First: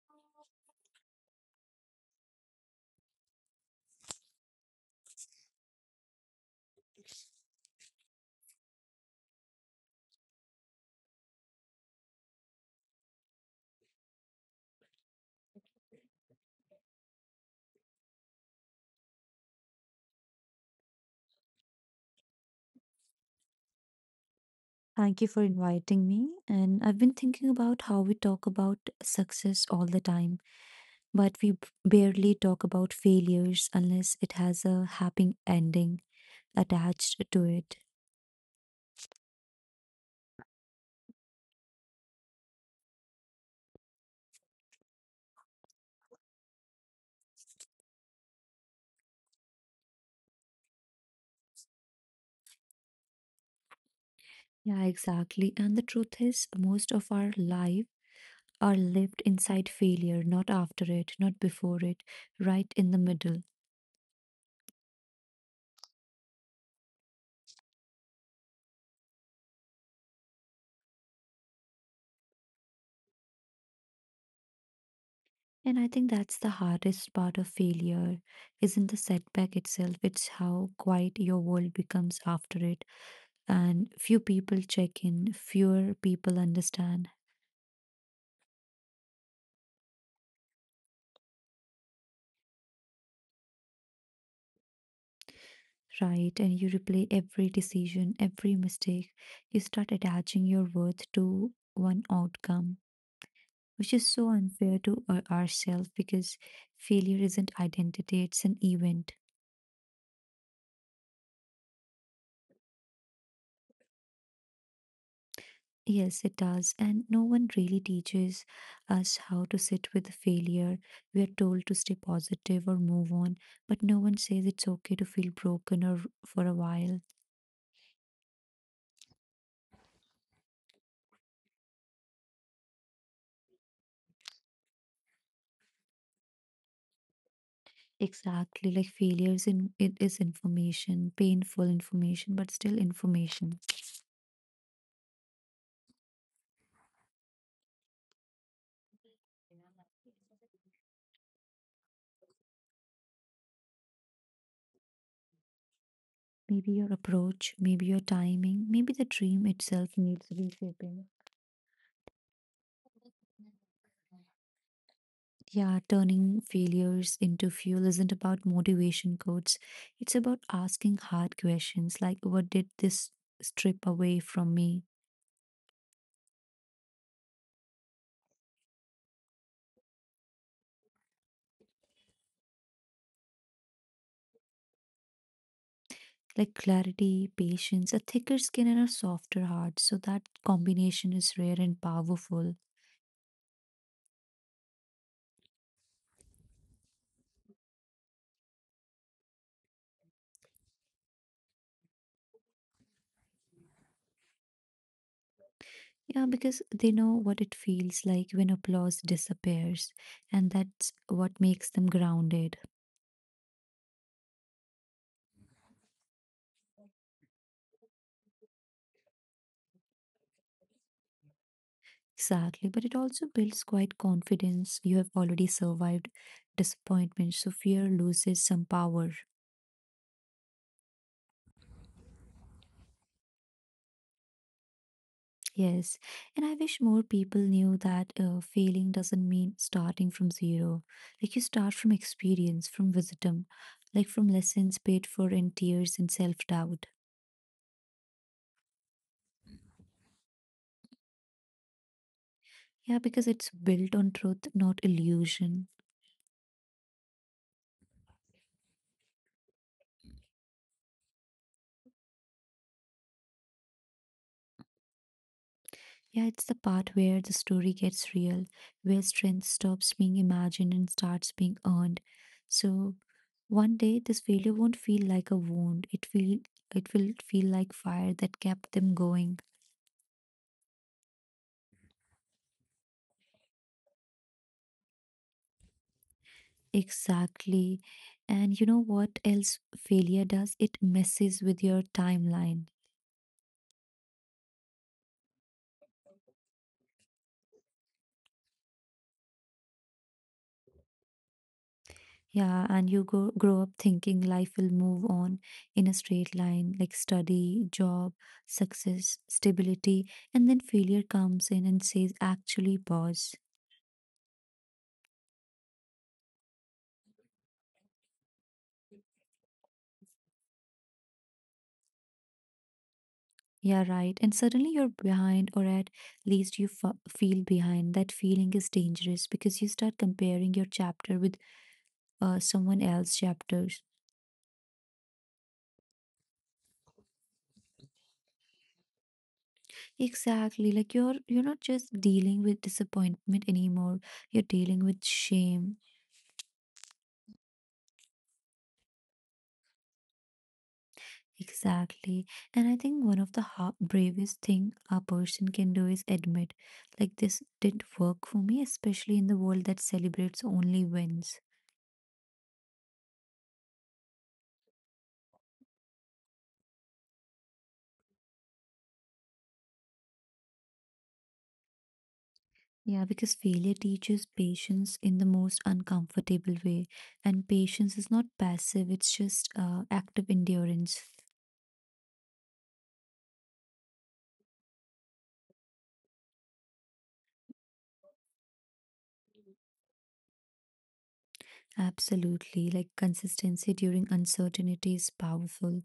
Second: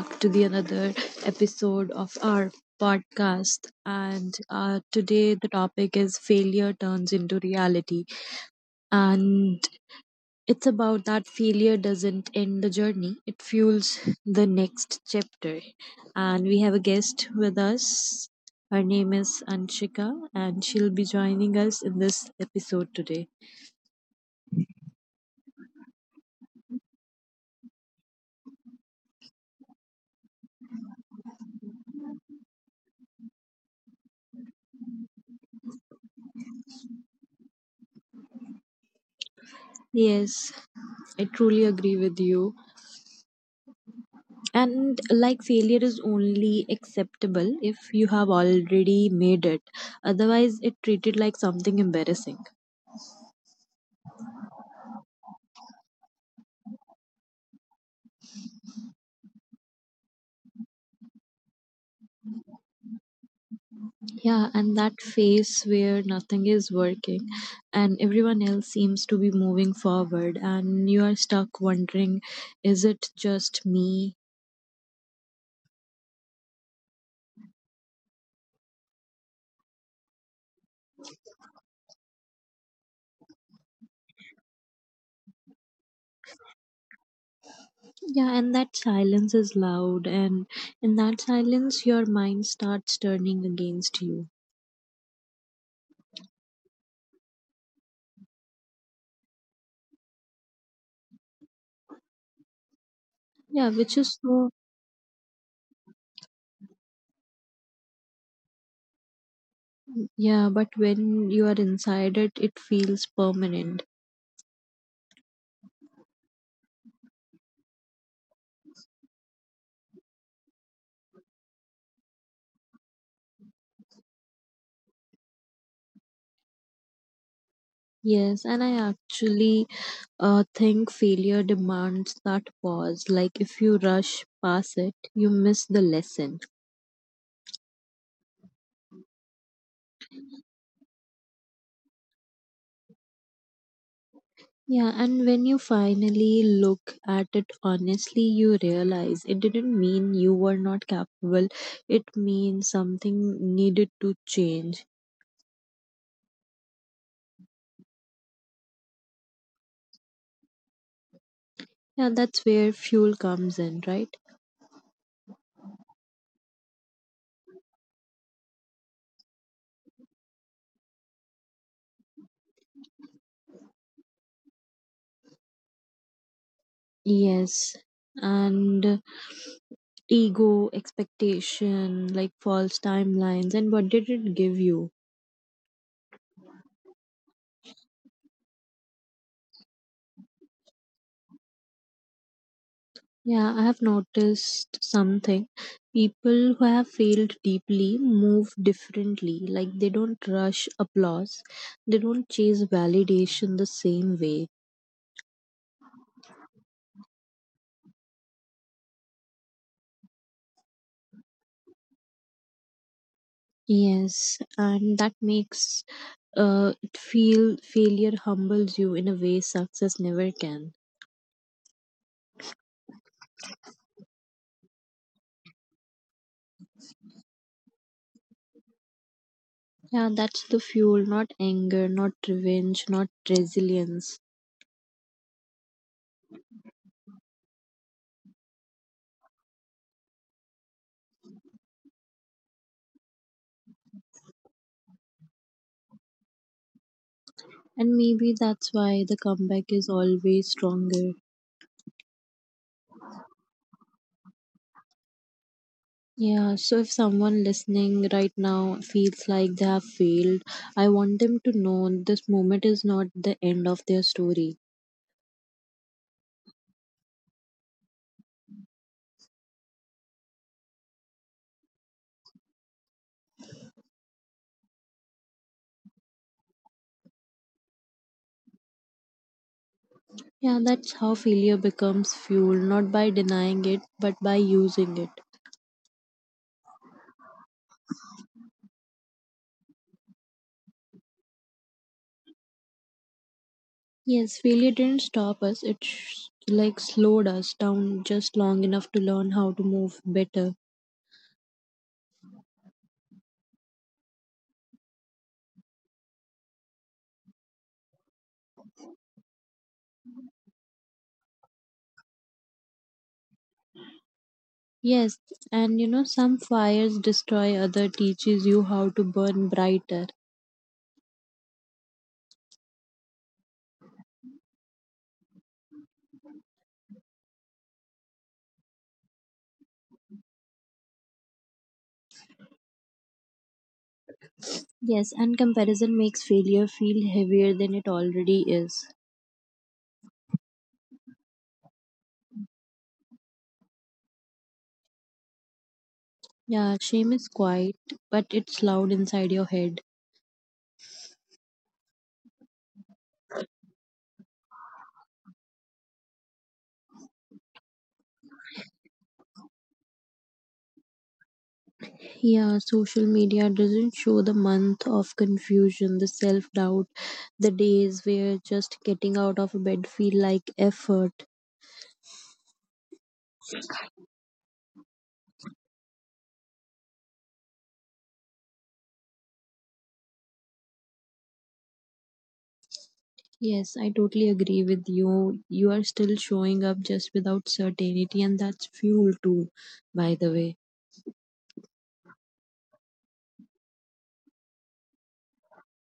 back to the another episode of our podcast. And today the topic is failure turns into reality, and it's about that failure doesn't end the journey; it fuels the next chapter. And we have a guest with us. Her name is Anshika, and she'll be joining us in this episode today. Thank you for inviting me. And I've been thinking about how we talk about success all the time, but barely talk about failures unless it has a happy ending attached to it. Yes, I truly agree with you, and like failure is only acceptable if you have already made it, otherwise it treated like something embarrassing. Yeah, exactly. And the truth is, most of our life are lived inside failure, not after it, not before it, right in the middle. Yeah, and that phase where nothing is working and everyone else seems to be moving forward and you are stuck wondering, is it just me? And I think that's the hardest part of failure, isn't the setback itself, it's how quiet your world becomes after it and few people check in, fewer people understand, Yeah, and that silence is loud, and in that silence your mind starts turning against you. right? And you replay every decision, every mistake. You start attaching your worth to one outcome, Yeah, which which is is so so. unfair to ourselves because failure isn't identity, it's an event. Yeah, but when you are inside it, it feels permanent. Yes, it does. And no one really teaches us how to sit with failure. We are told to stay positive or move on, but no one says it's okay to feel broken or for a while. Yes, and I actually think failure demands that pause. Like, if you rush past it, you miss the lesson. Exactly, like failures in it is information, painful information, but still information. Yeah, and when you finally look at it honestly, you realize it didn't mean you were not capable, it means something needed to change. Maybe your approach, maybe your timing, maybe the dream itself needs reshaping. Yeah, that's where fuel comes in, right? Yeah, turning failures into fuel isn't about motivation quotes. It's about asking hard questions like what did this strip away from me? Yes. And ego, expectation, like false timelines, and what did it give you? Like clarity, patience, a thicker skin and a softer heart. So that combination is rare and powerful. Yeah, I have noticed something. People who have failed deeply move differently. Like they don't rush applause, they don't chase validation the same way. Yeah, because they know what it feels like when applause disappears, and that's what makes them grounded. Yes, and that makes it feel failure humbles you in a way success never can. Exactly, but it also builds quite confidence. You have already survived disappointment, so fear loses some power. Yeah, that's the fuel, not anger, not revenge, not resilience. Yes, and I wish more people knew that failing doesn't mean starting from zero. Like you start from experience, from wisdom, like from lessons paid for in tears and self doubt. And maybe that's why the comeback is always stronger. Yeah, because it's built on truth, not illusion. Yeah, so if someone listening right now feels like they have failed, I want them to know this moment is not the end of their story. Yeah, it's the part where the story gets real, where strength stops being imagined and starts being earned. So one day this failure won't feel like a wound. It will feel like fire that kept them going. Yeah, that's how failure becomes fuel, not by denying it, but by using it. Exactly. And you know what else failure does? It messes with your timeline. Yes, failure didn't stop us, like slowed us down just long enough to learn how to move better. Yeah, and grow up thinking life will move on in a straight line, like study, job, success, stability, and then failure comes in and says, actually, pause. Yes, and you know, some fires destroy, other teaches you how to burn brighter. Yeah, right. And suddenly you're behind, or at least feel behind. That feeling is dangerous because you start comparing your chapter with someone else's chapters. Yes, and comparison makes failure feel heavier than it already is. Exactly. Like you're not just dealing with disappointment anymore. You're dealing with shame. Yeah, shame is quiet, but it's loud inside your head. Exactly. And I think one of the bravest thing a person can do is admit, like this didn't work for me, especially in the world that celebrates only wins. Yeah, social media doesn't show the month of confusion, the self doubt, the days where just getting out of bed feel like effort. Yeah, because failure teaches patience in the most uncomfortable way. And patience is not passive, it's just active endurance. Yes, I totally agree with you. You are still showing up just without certainty, and that's fuel too, by the way. Absolutely. Like consistency during uncertainty is powerful.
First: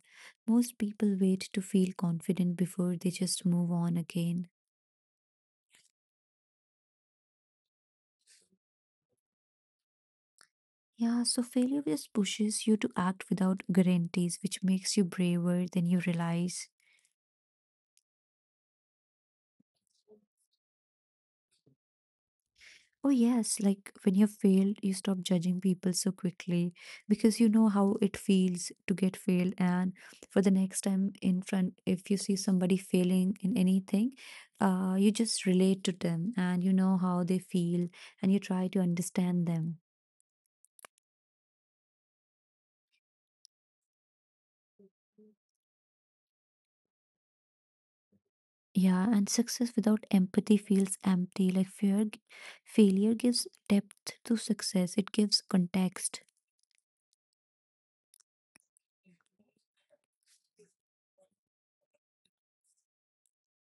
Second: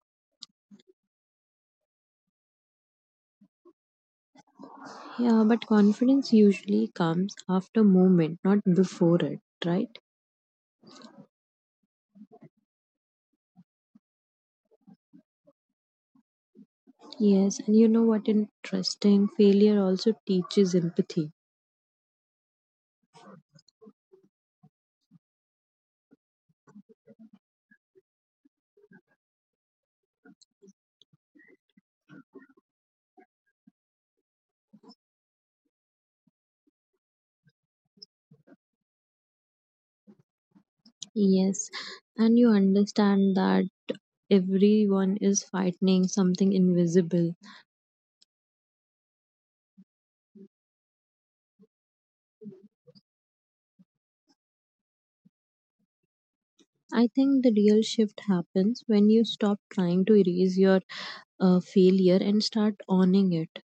Most people wait to feel confident before they just move on again. Yeah, but confidence usually comes after moment, not before it, right? Yeah, so failure just pushes you to act without guarantees, which makes you braver than you realize. Yes, and you know what interesting? Failure also teaches empathy. Oh, yes, like when you failed, you stop judging people so quickly because you know how it feels to get failed. And for the next time in front, if you see somebody failing in anything, you just relate to them and you know how they feel and you try to understand them. Yes, and you understand that everyone is fighting something invisible. Yeah, and success without empathy feels empty. Like fear, failure gives depth to success, it gives context. I think the real shift happens when you stop trying to erase your failure and start owning it.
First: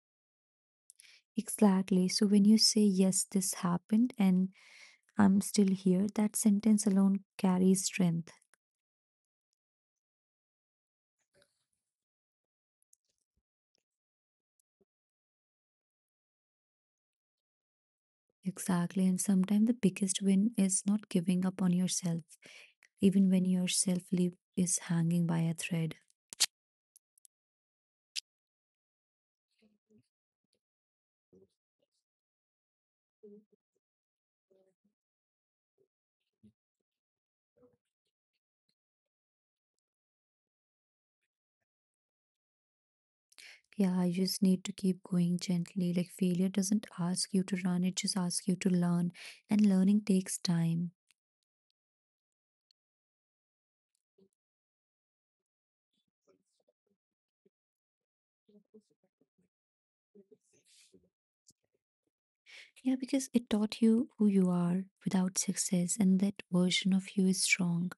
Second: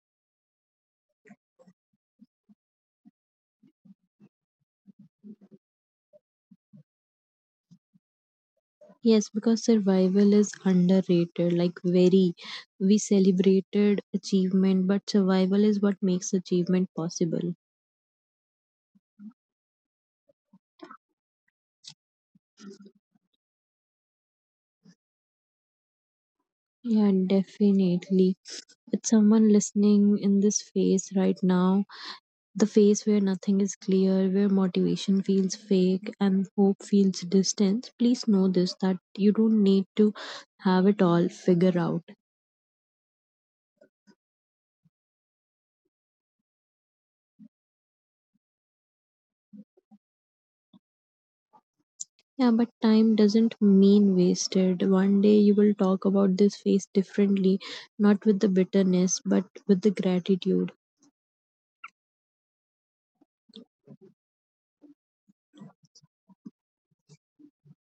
Exactly. So when you say, yes, this happened and I'm still here, that sentence alone carries strength. Yes, because survival is underrated, like very. We celebrated achievement, but survival is what makes achievement possible. Exactly. And sometimes the biggest win is not giving up on yourself, even when your self leap is hanging by a thread. Yeah, definitely. It's someone listening in this phase right now, the phase where nothing is clear, where motivation feels fake and hope feels distant. Please know this that you don't need to have it all figured out. Yeah, you just need to keep going gently. Like failure doesn't ask you to run, it just asks you to learn. And learning takes time. Yeah, but time doesn't mean wasted. One day you will talk about this phase differently, not with the bitterness, but with the gratitude. Yeah, because it taught you who you are without success, and that version of you is strong.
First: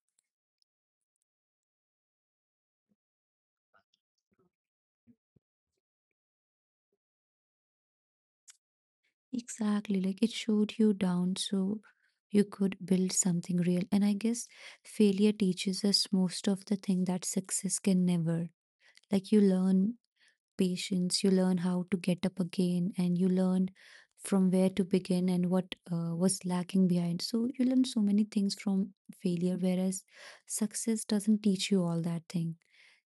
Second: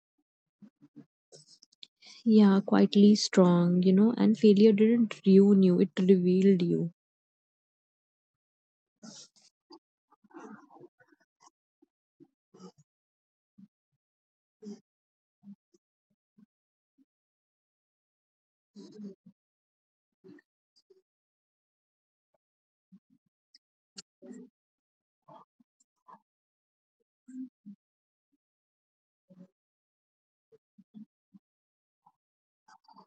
Yeah, quietly strong, you know, and failure didn't ruin you, it revealed you. Exactly. Like it showed you down so you could build something real. And I guess failure teaches us most of the thing that success can never. Like you learn patience, you learn how to get up again, and you learn from where to begin and what was lacking behind. So you learn so many things from failure, whereas success doesn't teach you all that thing.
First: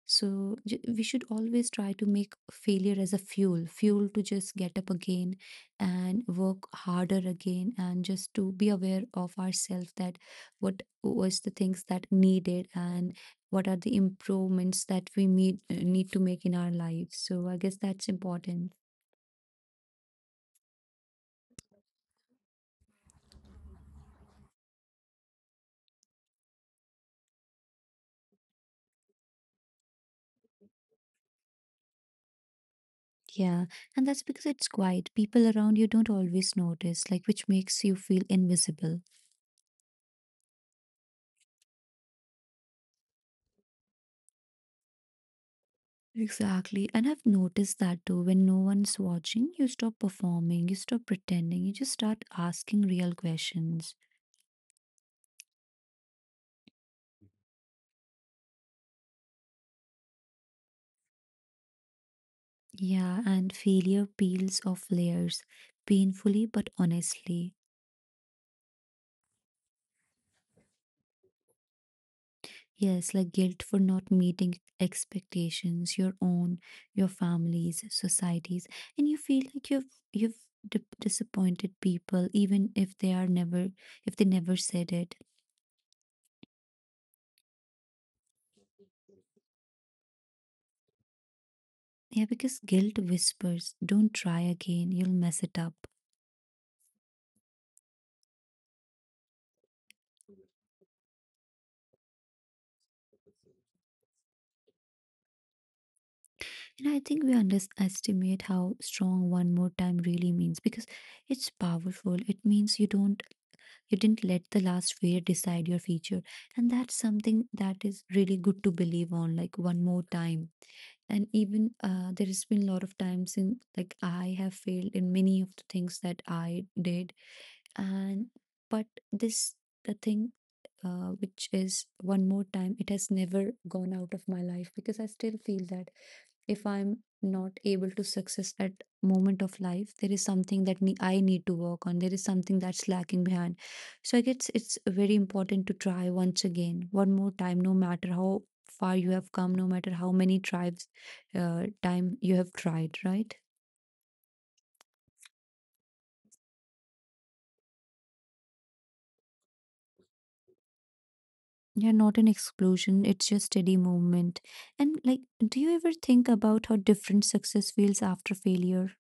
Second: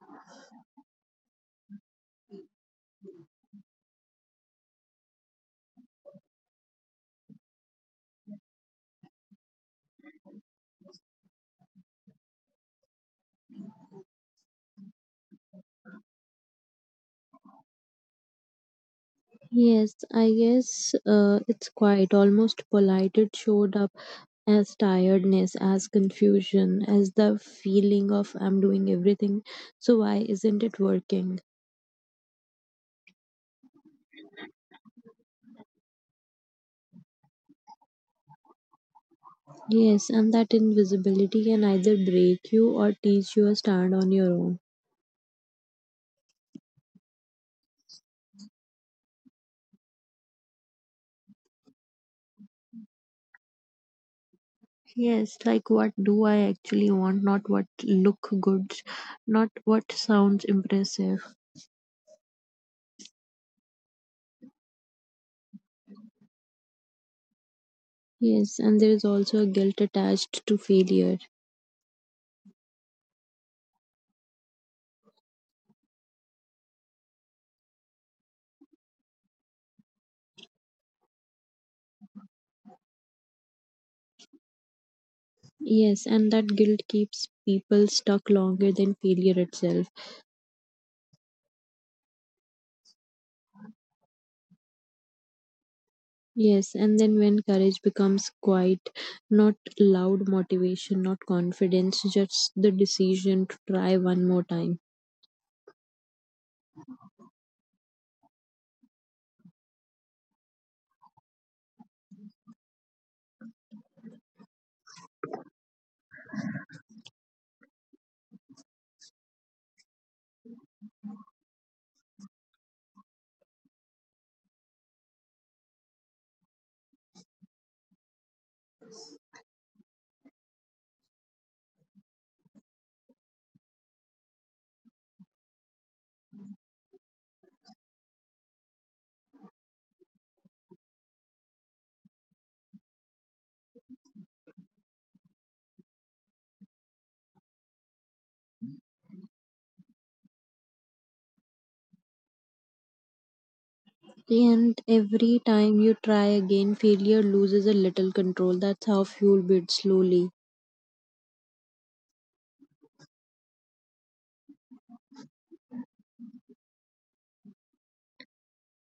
So we should always try to make failure as a fuel, fuel to just get up again and work harder again, and just to be aware of ourselves that what was the things that needed and what are the improvements that we need to make in our lives. So I guess that's important. Yes, I guess it's quite almost polite. It showed up as tiredness, as confusion, as the feeling of I'm doing everything, so why isn't it working? Yeah, and that's because it's quiet. People around you don't always notice, like which makes you feel invisible. Yes, and that invisibility can either break you or teach you a stand on your own. Exactly. And I've noticed that too. When no one's watching, you stop performing, you stop pretending, you just start asking real questions. Yes, like what do I actually want, not what look good, not what sounds impressive. Yeah, and failure peels off layers, painfully but honestly. Yes, and there is also a guilt attached to failure. Yes, like guilt for not meeting expectations, your own, your family's, society's, and you feel like you've disappointed people, even if they are never if they never said it. Yes, and that guilt keeps people stuck longer than failure itself. Yeah, because guilt whispers, don't try again, you'll mess it up. Yes, and then when courage becomes quiet, not loud motivation, not confidence, just the decision to try one more time. And I think we underestimate how strong one more time really means because it's powerful. It means you didn't let the last fear decide your future. And that's something that is really good to believe on, like one more time. And even there has been a lot of times in like I have failed in many of the things that I did. And but this the thing which is one more time, it has never gone out of my life because I still feel that if I'm not able to success at moment of life, there is something that I need to work on. There is something that's lacking behind, so I guess it's very important to try once again, one more time, no matter how far you have come, no matter how many tribes time you have tried, right? And every time you try again, failure loses a little control. That's how fuel builds slowly. Yeah, not an explosion, it's just steady movement. And like, do you ever think about how different success feels after failure?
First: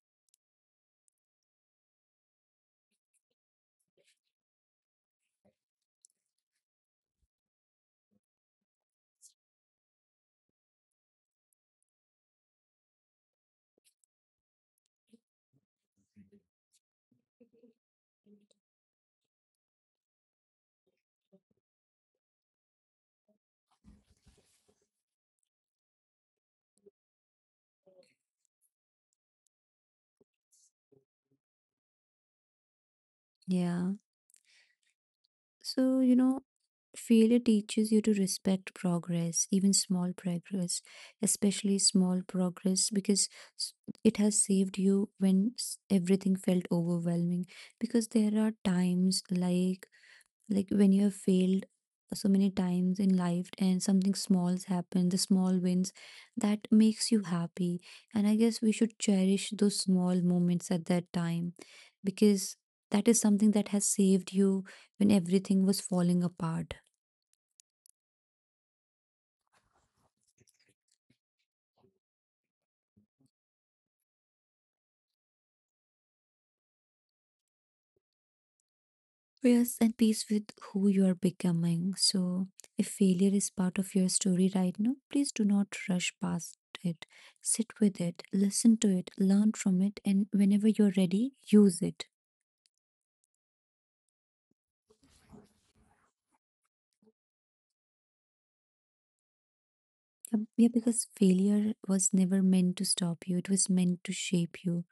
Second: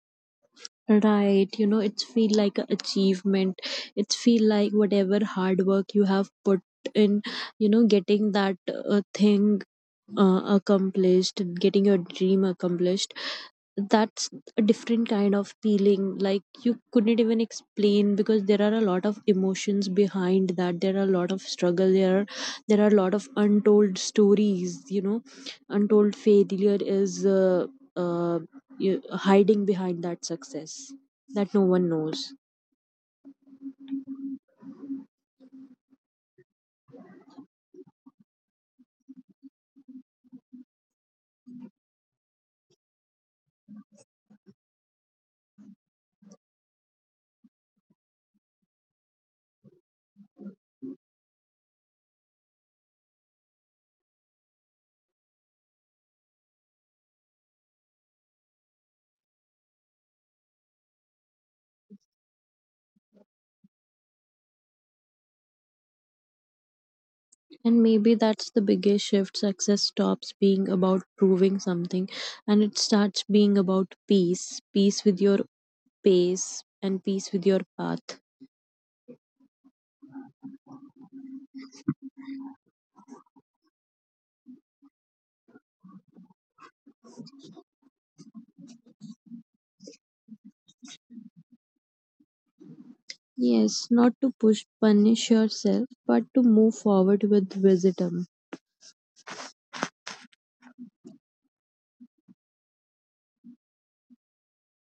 Right, you know, it's feel like a achievement. It's feel like whatever hard work you have put in, you know, getting that thing accomplished, getting your dream accomplished, that's a different kind of feeling like you couldn't even explain, because there are a lot of emotions behind that, there are a lot of struggle, there are a lot of untold stories, you know, untold failure is uh, hiding behind that success that no one knows. Yeah, so you know, failure teaches you to respect progress, even small progress, especially small progress, because s- it has saved you when everything felt overwhelming. Because there are times like when you have failed so many times in life and something small's happened, the small wins that makes you happy. And I guess we should cherish those small moments at that time because that is something that has saved you when everything was falling apart. And maybe that's the biggest shift, success stops being about proving something and it starts being about peace, peace with your pace and peace with your path. Rest and peace with who you are becoming. So, if failure is part of your story right now, please do not rush past it. Sit with it, listen to it, learn from it, and whenever you're ready, use it. Yes, not to push punish yourself, but to move forward with wisdom. Yeah, yeah, because failure was never meant to stop you, it was meant to shape you.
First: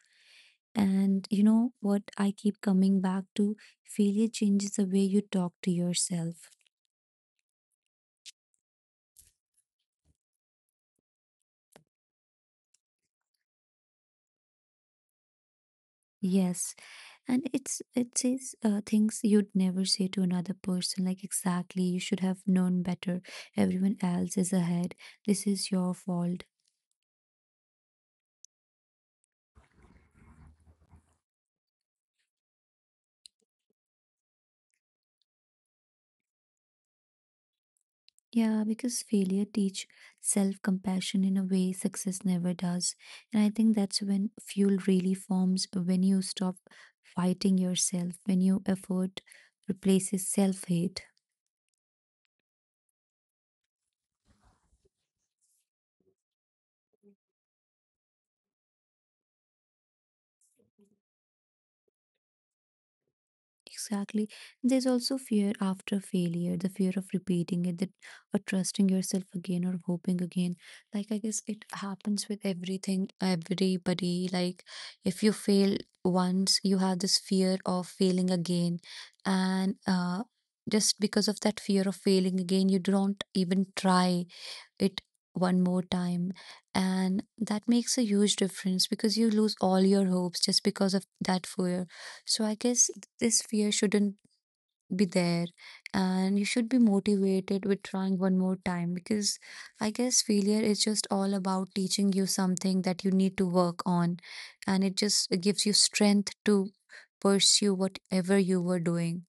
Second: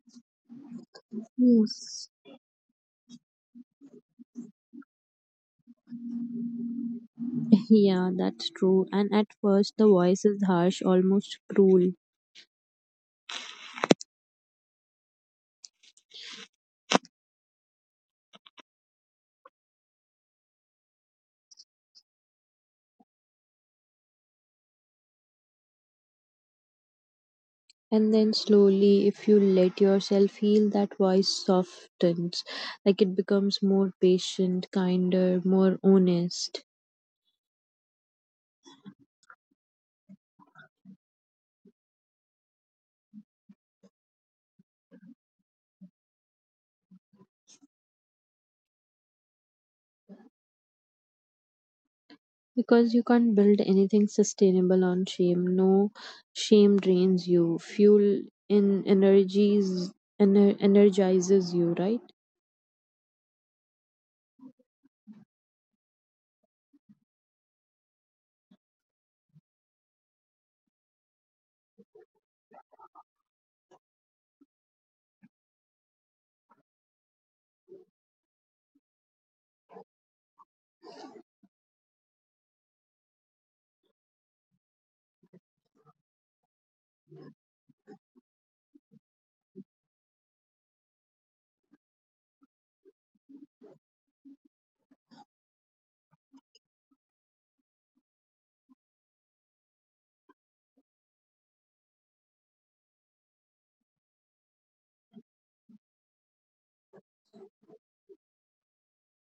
And you know what Yes. I keep coming back to? Failure changes the way you talk to yourself. Yeah, that's true. And at first the voice is harsh, almost cruel. Yes. And it says things you'd never say to another person, like exactly, you should have known better. Everyone else is ahead. This is your fault. And then slowly, if you let yourself heal, that voice softens. Like it becomes more patient, kinder, more honest. Yeah, because failure teach self-compassion in a way success never does. And I think that's when fuel really forms, when you stop fighting yourself, when your effort replaces self-hate. Because you can't build anything sustainable on shame. No, shame drains you. Fuel in energies energizes you, right? Exactly. There's also fear after failure, the fear of repeating it, that or trusting yourself again or hoping again. Like I guess it happens with everything, everybody. Like if you fail once, you have this fear of failing again, and just because of that fear of failing again, you don't even try it one more time, and that makes a huge difference because you lose all your hopes just because of that fear. So I guess this fear shouldn't be there, and you should be motivated with trying one more time, because I guess failure is just all about teaching you something that you need to work on, and it just gives you strength to pursue whatever you were doing.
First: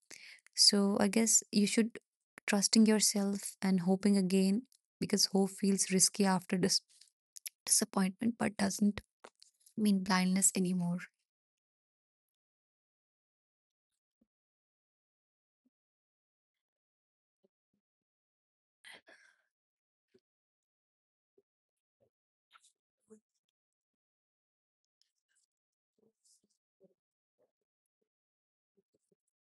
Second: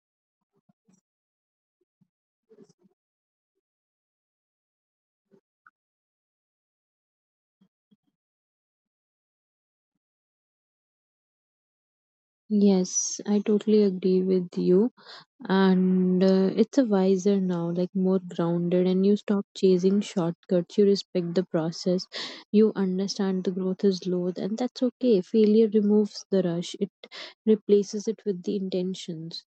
So I guess you should trusting yourself and hoping again, because hope feels risky after disappointment but doesn't mean blindness anymore. Yes, I totally agree with you. And it's a wiser now, like more grounded, and you stop chasing shortcuts. You respect the process. You understand the growth is low, and that's okay. Failure removes the rush, it replaces it with the intentions.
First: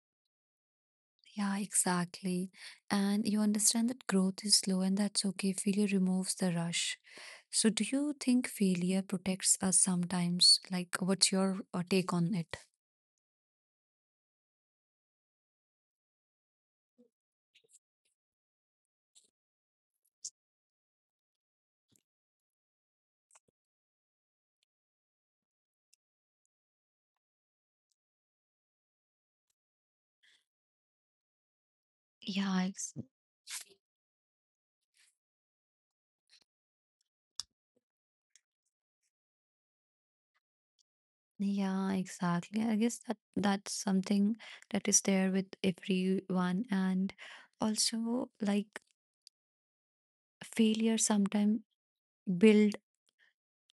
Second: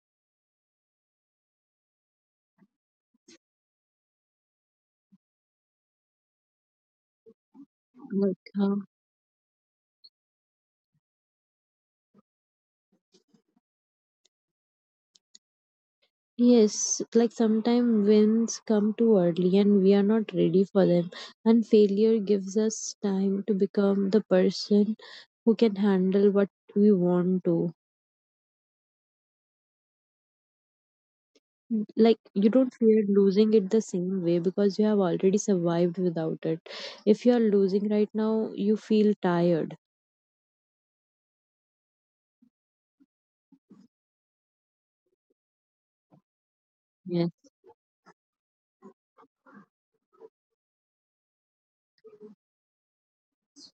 Yeah, exactly. And you understand that growth is slow and that's okay. Failure removes the rush. So do you think Like, uh, failure protects us sometimes? Like what's your take on it? Yes, like sometimes wins come too early and we are not ready for them. And failure gives us time to become the person who can handle what we want to. Like, you Yeah, don't ex- fear losing it the same way because you have already survived without it. If you are losing right now, you feel tired. yeah, exactly. I guess that's something that is there with everyone. And Yes, also like failure sometimes build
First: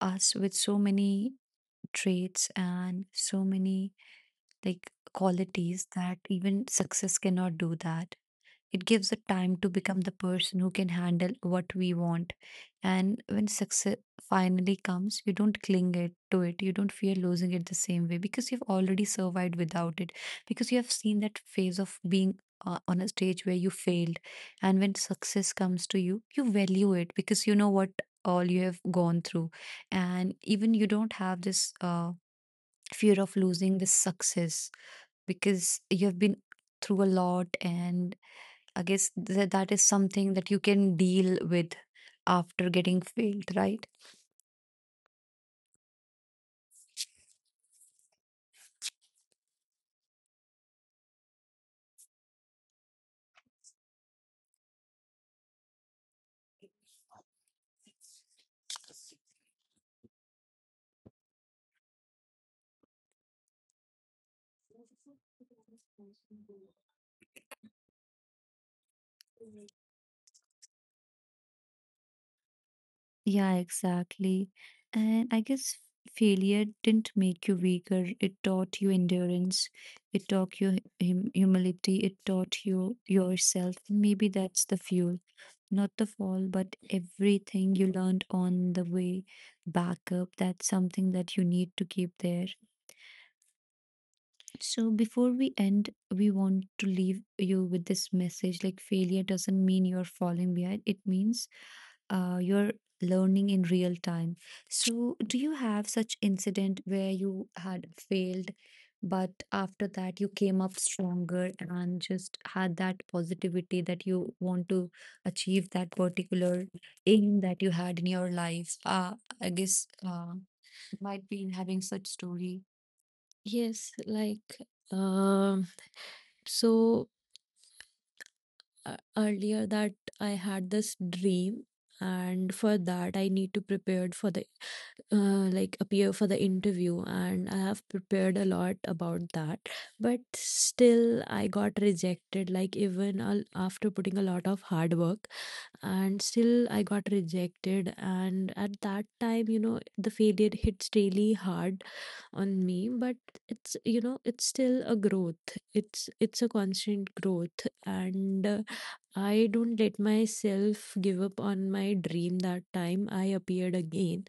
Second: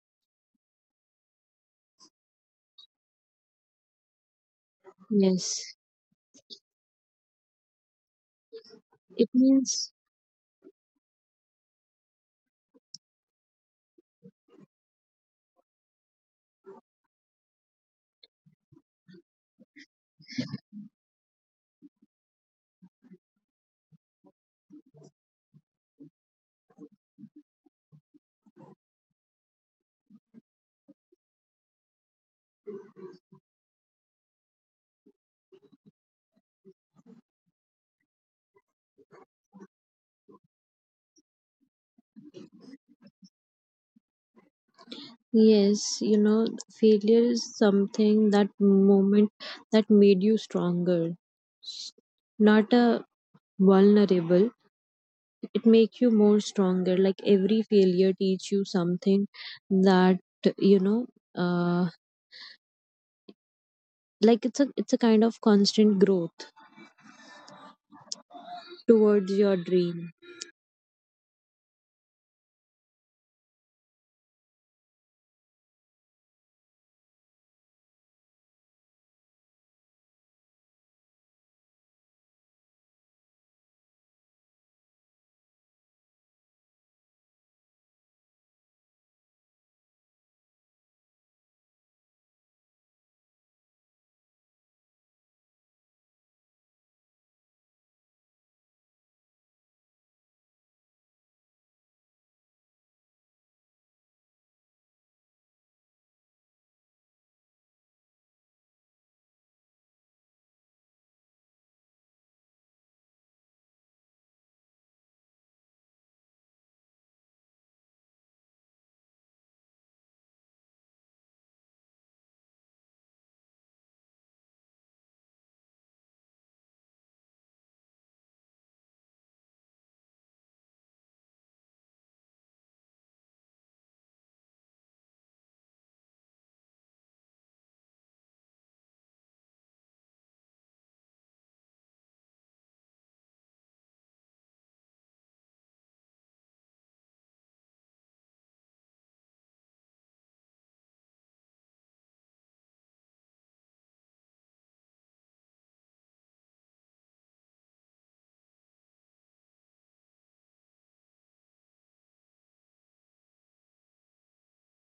us with so many traits and so many like yes. qualities that even success cannot do that. It gives the It time to means, become the person who can handle what we want. And when success finally comes, you don't cling it to it. You don't fear losing it the same way because you've already survived without it. Because you have seen that phase of being on a stage where you failed. And when success comes to you, you value it because you know what all you have gone through. And even you don't have this fear of losing this success because you have been through a lot, and I guess that is something that you can deal with after getting failed, right? yes, you know, failure is something that moment that made you stronger. s- Not a vulnerable, it make you more stronger, like every failure teach you something that, you know, uh, like it's a kind of constant growth towards your dream. Yeah, exactly. And I guess failure didn't make you weaker. It taught you endurance. It taught you humility. It taught you yourself. Maybe that's the fuel, not the fall, but everything you learned on the way back up. That's something that you need to keep there. So before we end, we want to leave you with this message like failure doesn't mean you're falling behind. It means you're learning in real time. So do you have such incident where you had failed, but after that you came up stronger and just had that positivity that you want to achieve that particular aim that you had in your life? I guess might be having such story. Yes, like um so earlier that I had this dream, and for that I need to prepare for the like appear for the interview, and I have prepared a lot about that, but still I got rejected, like even after putting a lot of hard work, and still I got rejected. And at that time, you know, the failure hits really hard on me. But it's, you know, it's still a growth. It's a constant growth, and I don't let myself give up on my dream. That time I appeared again,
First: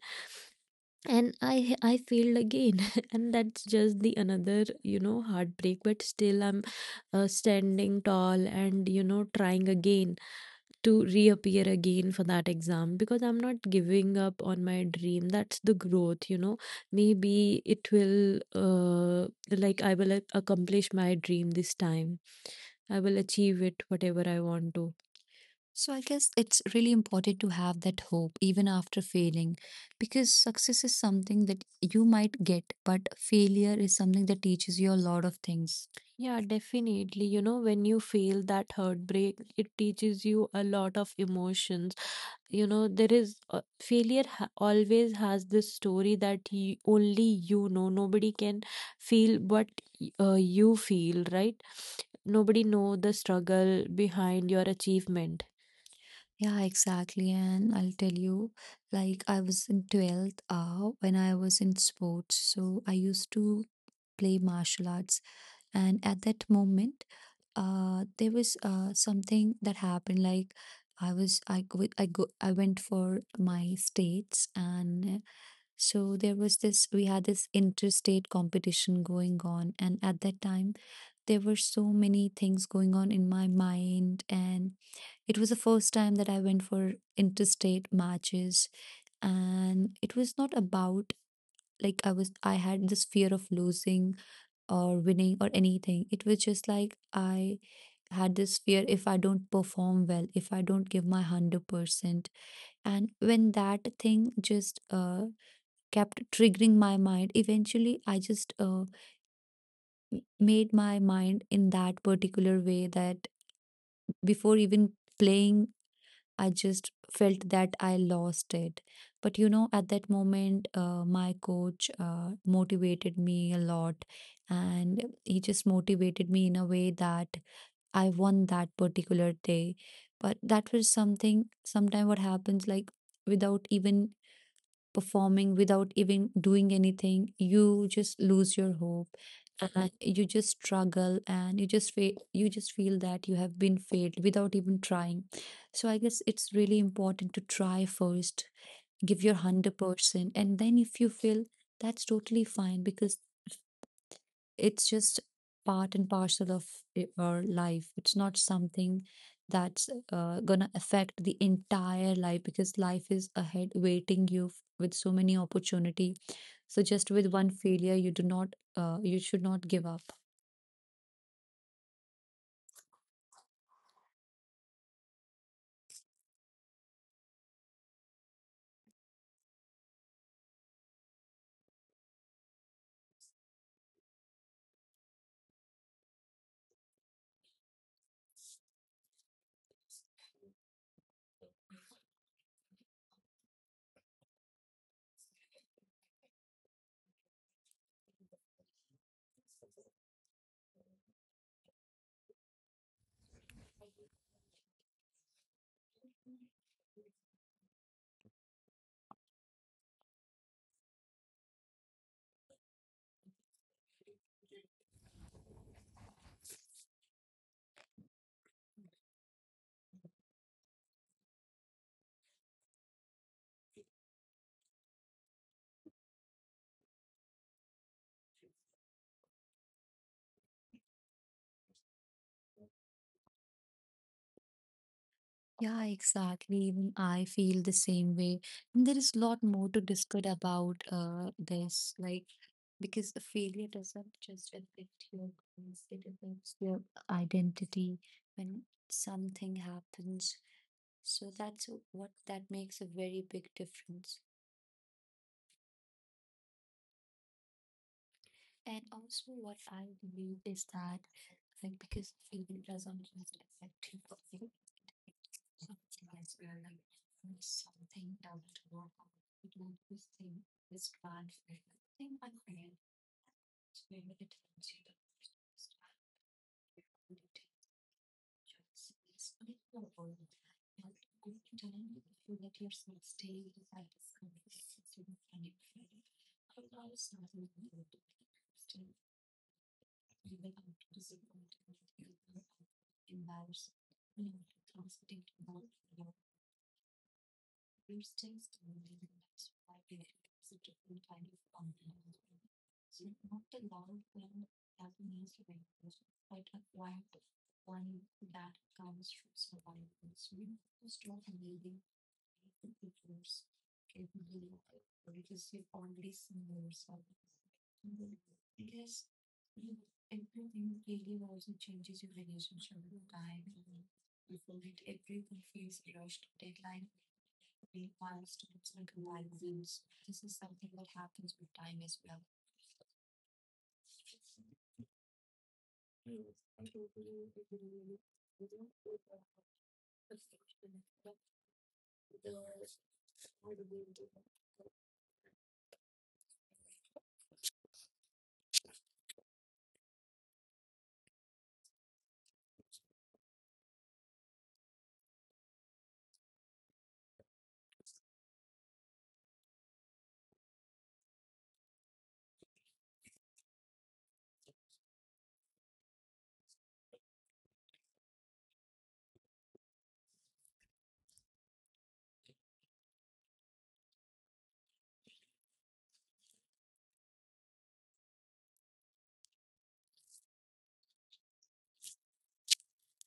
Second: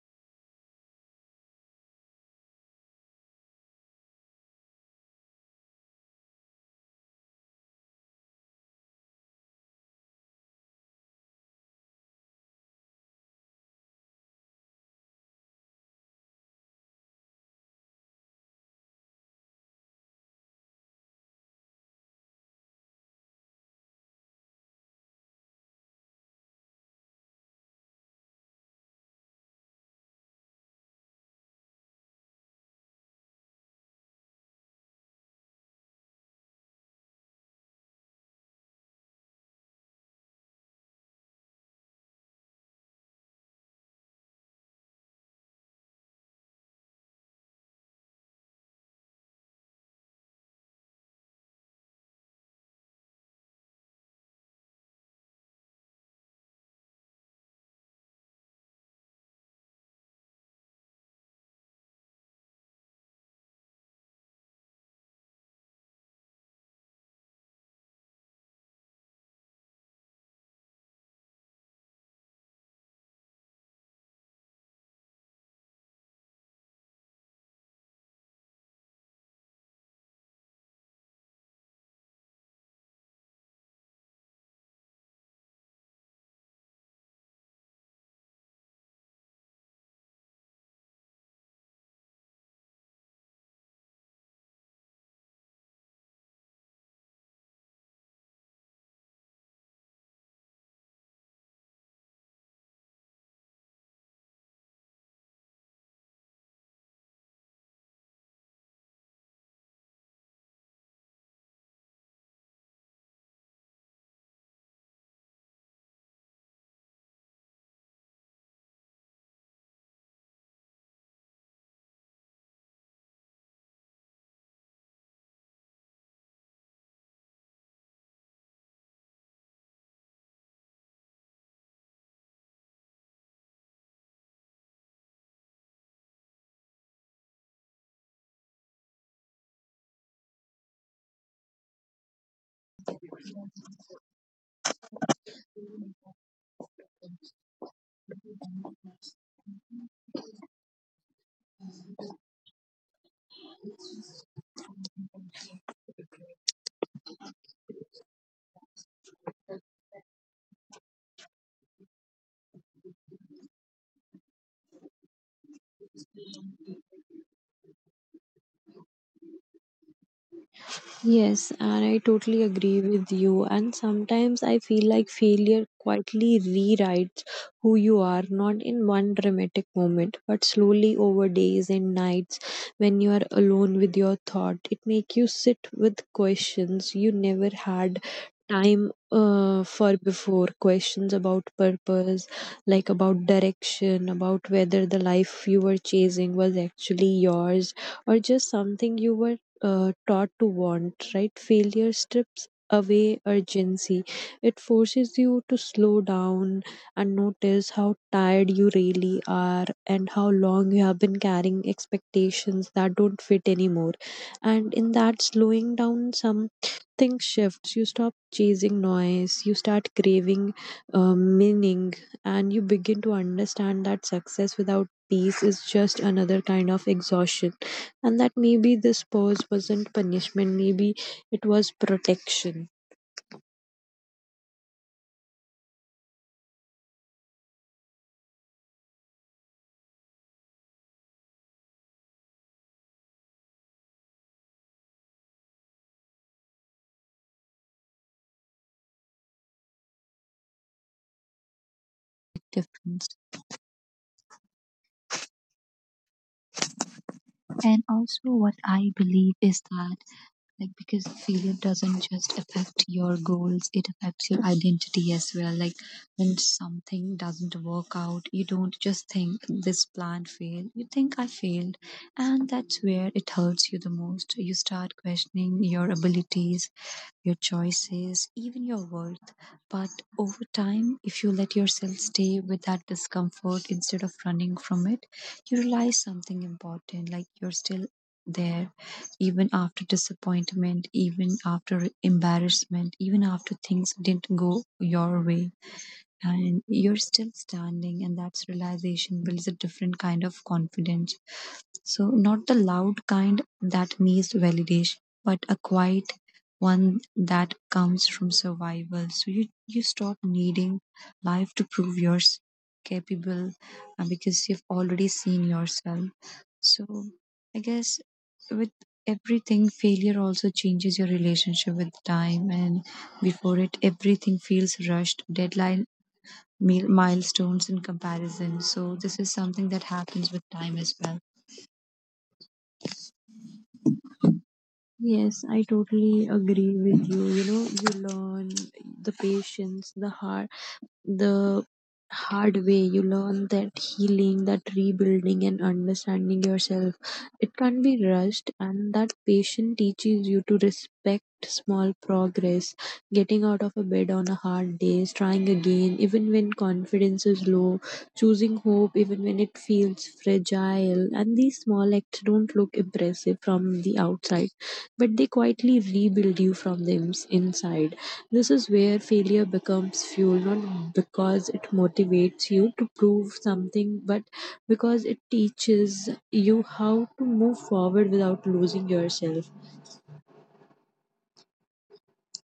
and I failed again and that's just the another, you know, heartbreak. But still I'm standing tall and, you know, trying again to reappear again for that exam, because I'm not giving up on my dream. That's the growth, you know. Maybe it will, like, I will accomplish my dream this time. I will achieve it, whatever I want to. So I guess it's really important to have that hope even after failing, because success is something that you might get, but failure is something that teaches you a lot of things. Yeah, definitely. You know, when you feel that heartbreak, it teaches you a lot of emotions. You know, there is failure always has this story that only you know. Nobody can feel what you feel, right? Nobody know the struggle behind your achievement. Yeah, exactly. And I'll tell you, like, I was in 12th when I was in sports. So I used to play martial arts. And at that moment, there was something that happened. Like, I was, I, go, I, go, I went for my states. And so there was this, we had this interstate competition going on. And at that time, there were so many things going on in my mind. And it was the first time that I went for interstate matches, and it was not about I had this fear of losing or winning or anything. It was just like I had this fear if I don't perform well, if I don't give my 100%. And when that thing just kept triggering my mind, eventually I just made my mind in that particular way that before even playing I just felt that I lost it. But you know, at that moment, my coach motivated me a lot, and he just motivated me in a way that I won that particular day. But that was something, sometimes what happens, like without even performing, without even doing anything, you just lose your hope and you just struggle and you just feel that you have been failed without even trying. So I guess it's really important to try first, give your 100%, and then if you fail, that's totally fine, because it's just part and parcel of our life. It's not something that's gonna affect the entire life, because life is ahead waiting you with so many opportunity. So just with one failure you do not you should not give up. Yes, and I totally agree with you. And sometimes I feel like failure quietly rewrites who you are, not in one dramatic moment, but slowly over days and nights when you are alone with your thought. It makes you sit with questions you never had time for, before questions about purpose, like about direction, about whether the life you were chasing was actually yours or just something you were taught to want, right? Failure strips away urgency. It forces you to slow down and notice how tired you really are and how long you have been carrying expectations that don't fit anymore. And in that slowing down, something shifts. You stop chasing noise, you start craving meaning, and you begin to understand that success without peace is just another kind of exhaustion and that maybe this pause wasn't punishment, maybe it was protection. Yeah, exactly. Even I feel the same way. And there is a lot more to discuss about this, like because a failure doesn't just affect your goals, it affects your identity when something happens. So that's what that makes a very big Difference. difference. And also, what Also, I what believe I is mean that, is that like, because like failure because doesn't failure just doesn't affect just your goals, it affects your identity as well, like feel like when something doesn't something work doesn't out, work, you don't it just won't think be this seen plan failed, bad. you I think I think I failed. And that's where it hurts you the most, you start questioning your abilities, your choices, even your worth. But over time, if you let yourself stay with that discomfort instead of running from it, you realize something important, like you're still there, even after disappointment, even after embarrassment, even after things didn't go your way, and you're still standing, and that's realization builds a different kind of confidence. So not the loud kind that needs validation, but a quiet one that comes from survival. So you stop needing life to prove you're capable, because you've already seen yourself. So I guess with everything, failure also changes your relationship with time, and before it everything feels rushed, deadline, milestones in comparison. So this is something that happens with time as well. Yes, I totally agree with you. You know, you learn the patience, the heart, the hard way. You learn that healing, that rebuilding and understanding yourself, it can't be rushed, and that patience teaches you to respect small progress, getting out of a bed on a hard day, trying again even when confidence is low, choosing hope even when it feels fragile. And these small acts don't look impressive from the outside, but they quietly rebuild you from the inside. This is where failure becomes fuel, not because it motivates you to prove something, but because it teaches you how to move forward without losing yourself.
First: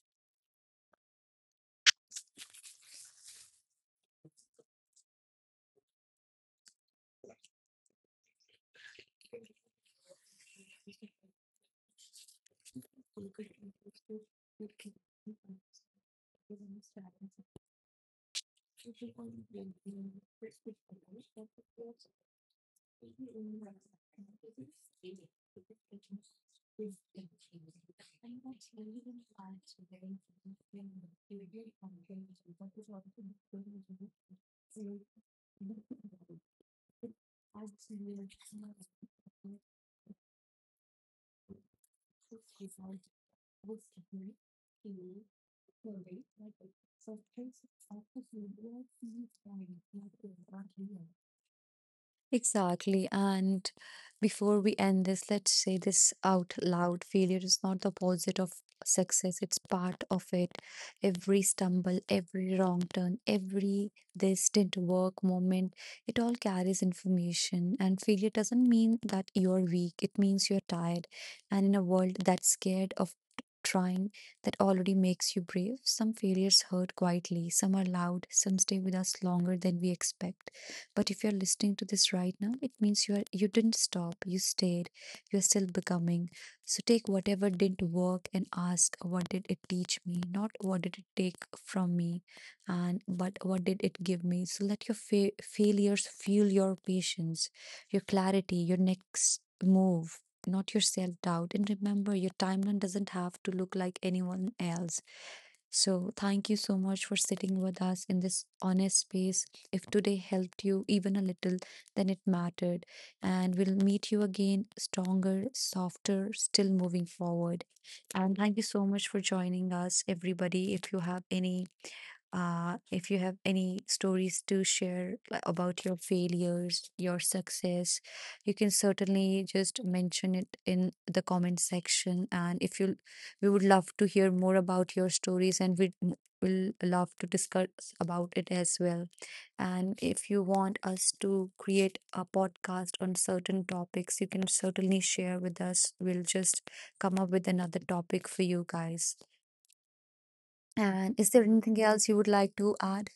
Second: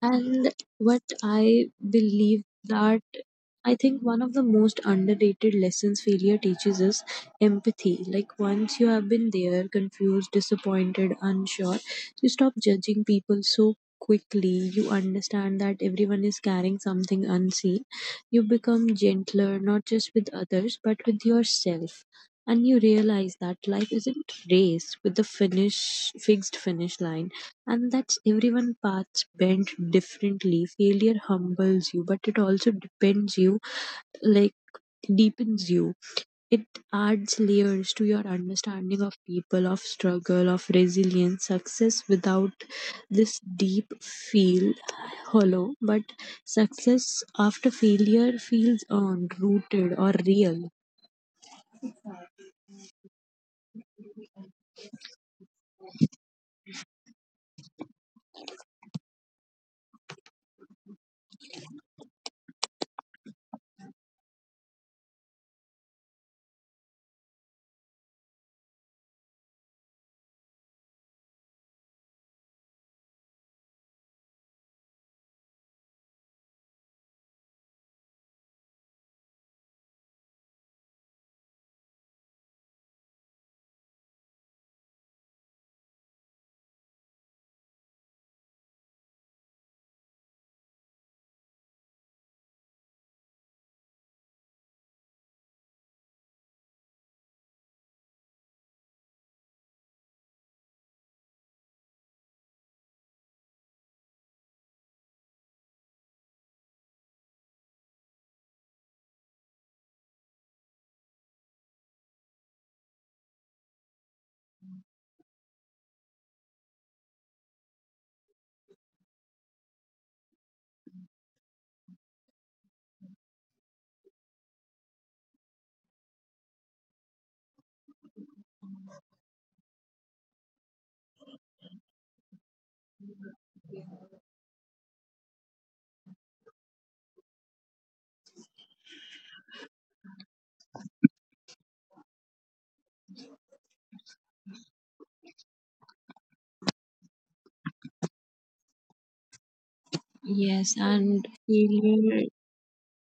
And what I believe that I think one of the most underrated lessons failure teaches is empathy. Like once you have been there, confused, disappointed, unsure, you stop judging people so quickly. You understand that everyone is carrying something unseen. You become gentler, not just with others, but with yourself. And you realize that life isn't race with the finish fixed finish line, and that's everyone paths bent differently. Failure humbles you, but it also depends you like deepens you. It adds layers to your understanding of people, of struggle, of resilience. Success without this deep feel hollow, but success after failure feels earned, rooted or real. exactly. And before we end this, let's say this out loud. Failure is not the opposite of success, it's part of it. Every stumble, every wrong turn, every this didn't work moment, it all carries information. And failure doesn't mean that you're weak, it means you're tired. And in a world that's scared of trying, that already makes you brave. Some failures hurt quietly, some are loud, some stay with us longer than we expect. But if you're listening to this right now, it means you didn't stop, you stayed, you're still becoming. So take whatever didn't work and ask what did it teach me, not what did it take from me, and but what did it give me. So let your failures fuel your patience, your clarity, your next move. Not your self doubt. And remember, your timeline doesn't have to look like anyone else. So, thank you so much for sitting with us in this honest space. If today helped you even a little, then it mattered. And we'll meet you again stronger, softer, still moving forward. And thank you so much for joining us, everybody. If you have any stories to share like, about your failures, your success, you can certainly just mention it in the comment section. And if you, we would love to hear more about your stories, and we will love to discuss about it as well. And if you want us to create a podcast on certain topics, you can certainly share with us. We'll just come up with another topic for you guys. Yes, And and is there anything else you failure. would like to add?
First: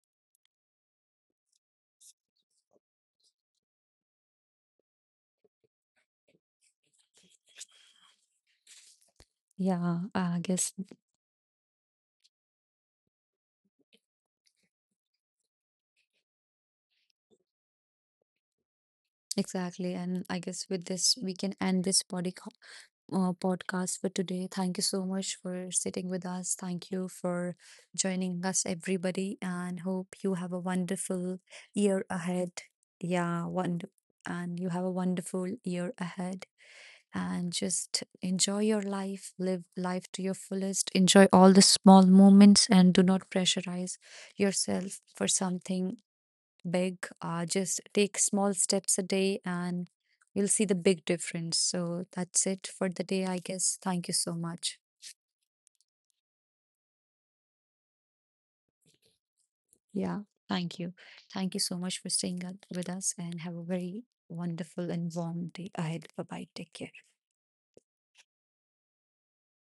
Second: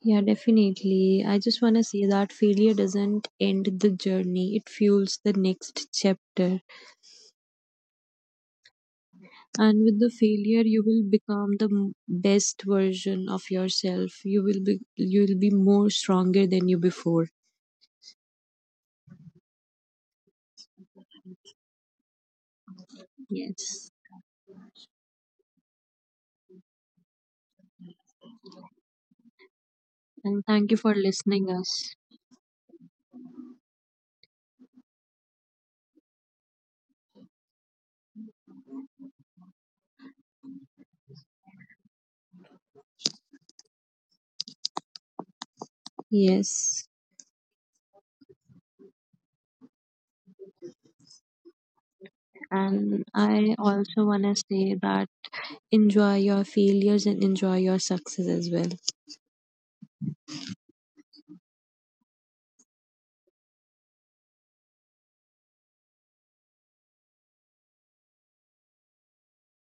Yeah, definitely. I just want to say that failure doesn't end the journey, it fuels the next chapter. And with Yeah, the I failure, guess you will become the best version of yourself. You will be more stronger than you before. exactly. And I guess with this, we can end this Yes. podcast for today. Thank you so much for sitting with us. Thank you for joining us, everybody. And hope you And have a thank you for wonderful listening us. year ahead. Yeah, one, and you have a wonderful year ahead. And just enjoy your life, live life to your fullest, enjoy all the small moments, and do not pressurize yourself for something Yes. big. Just take small steps a day and you'll see the big difference. So that's it for the And day, I I guess. also Thank you want so to say much. that enjoy your failures and enjoy your success as well. Yeah, thank you. Thank you so much for staying up with us and have a very wonderful and warm day ahead. Bye bye. Take care.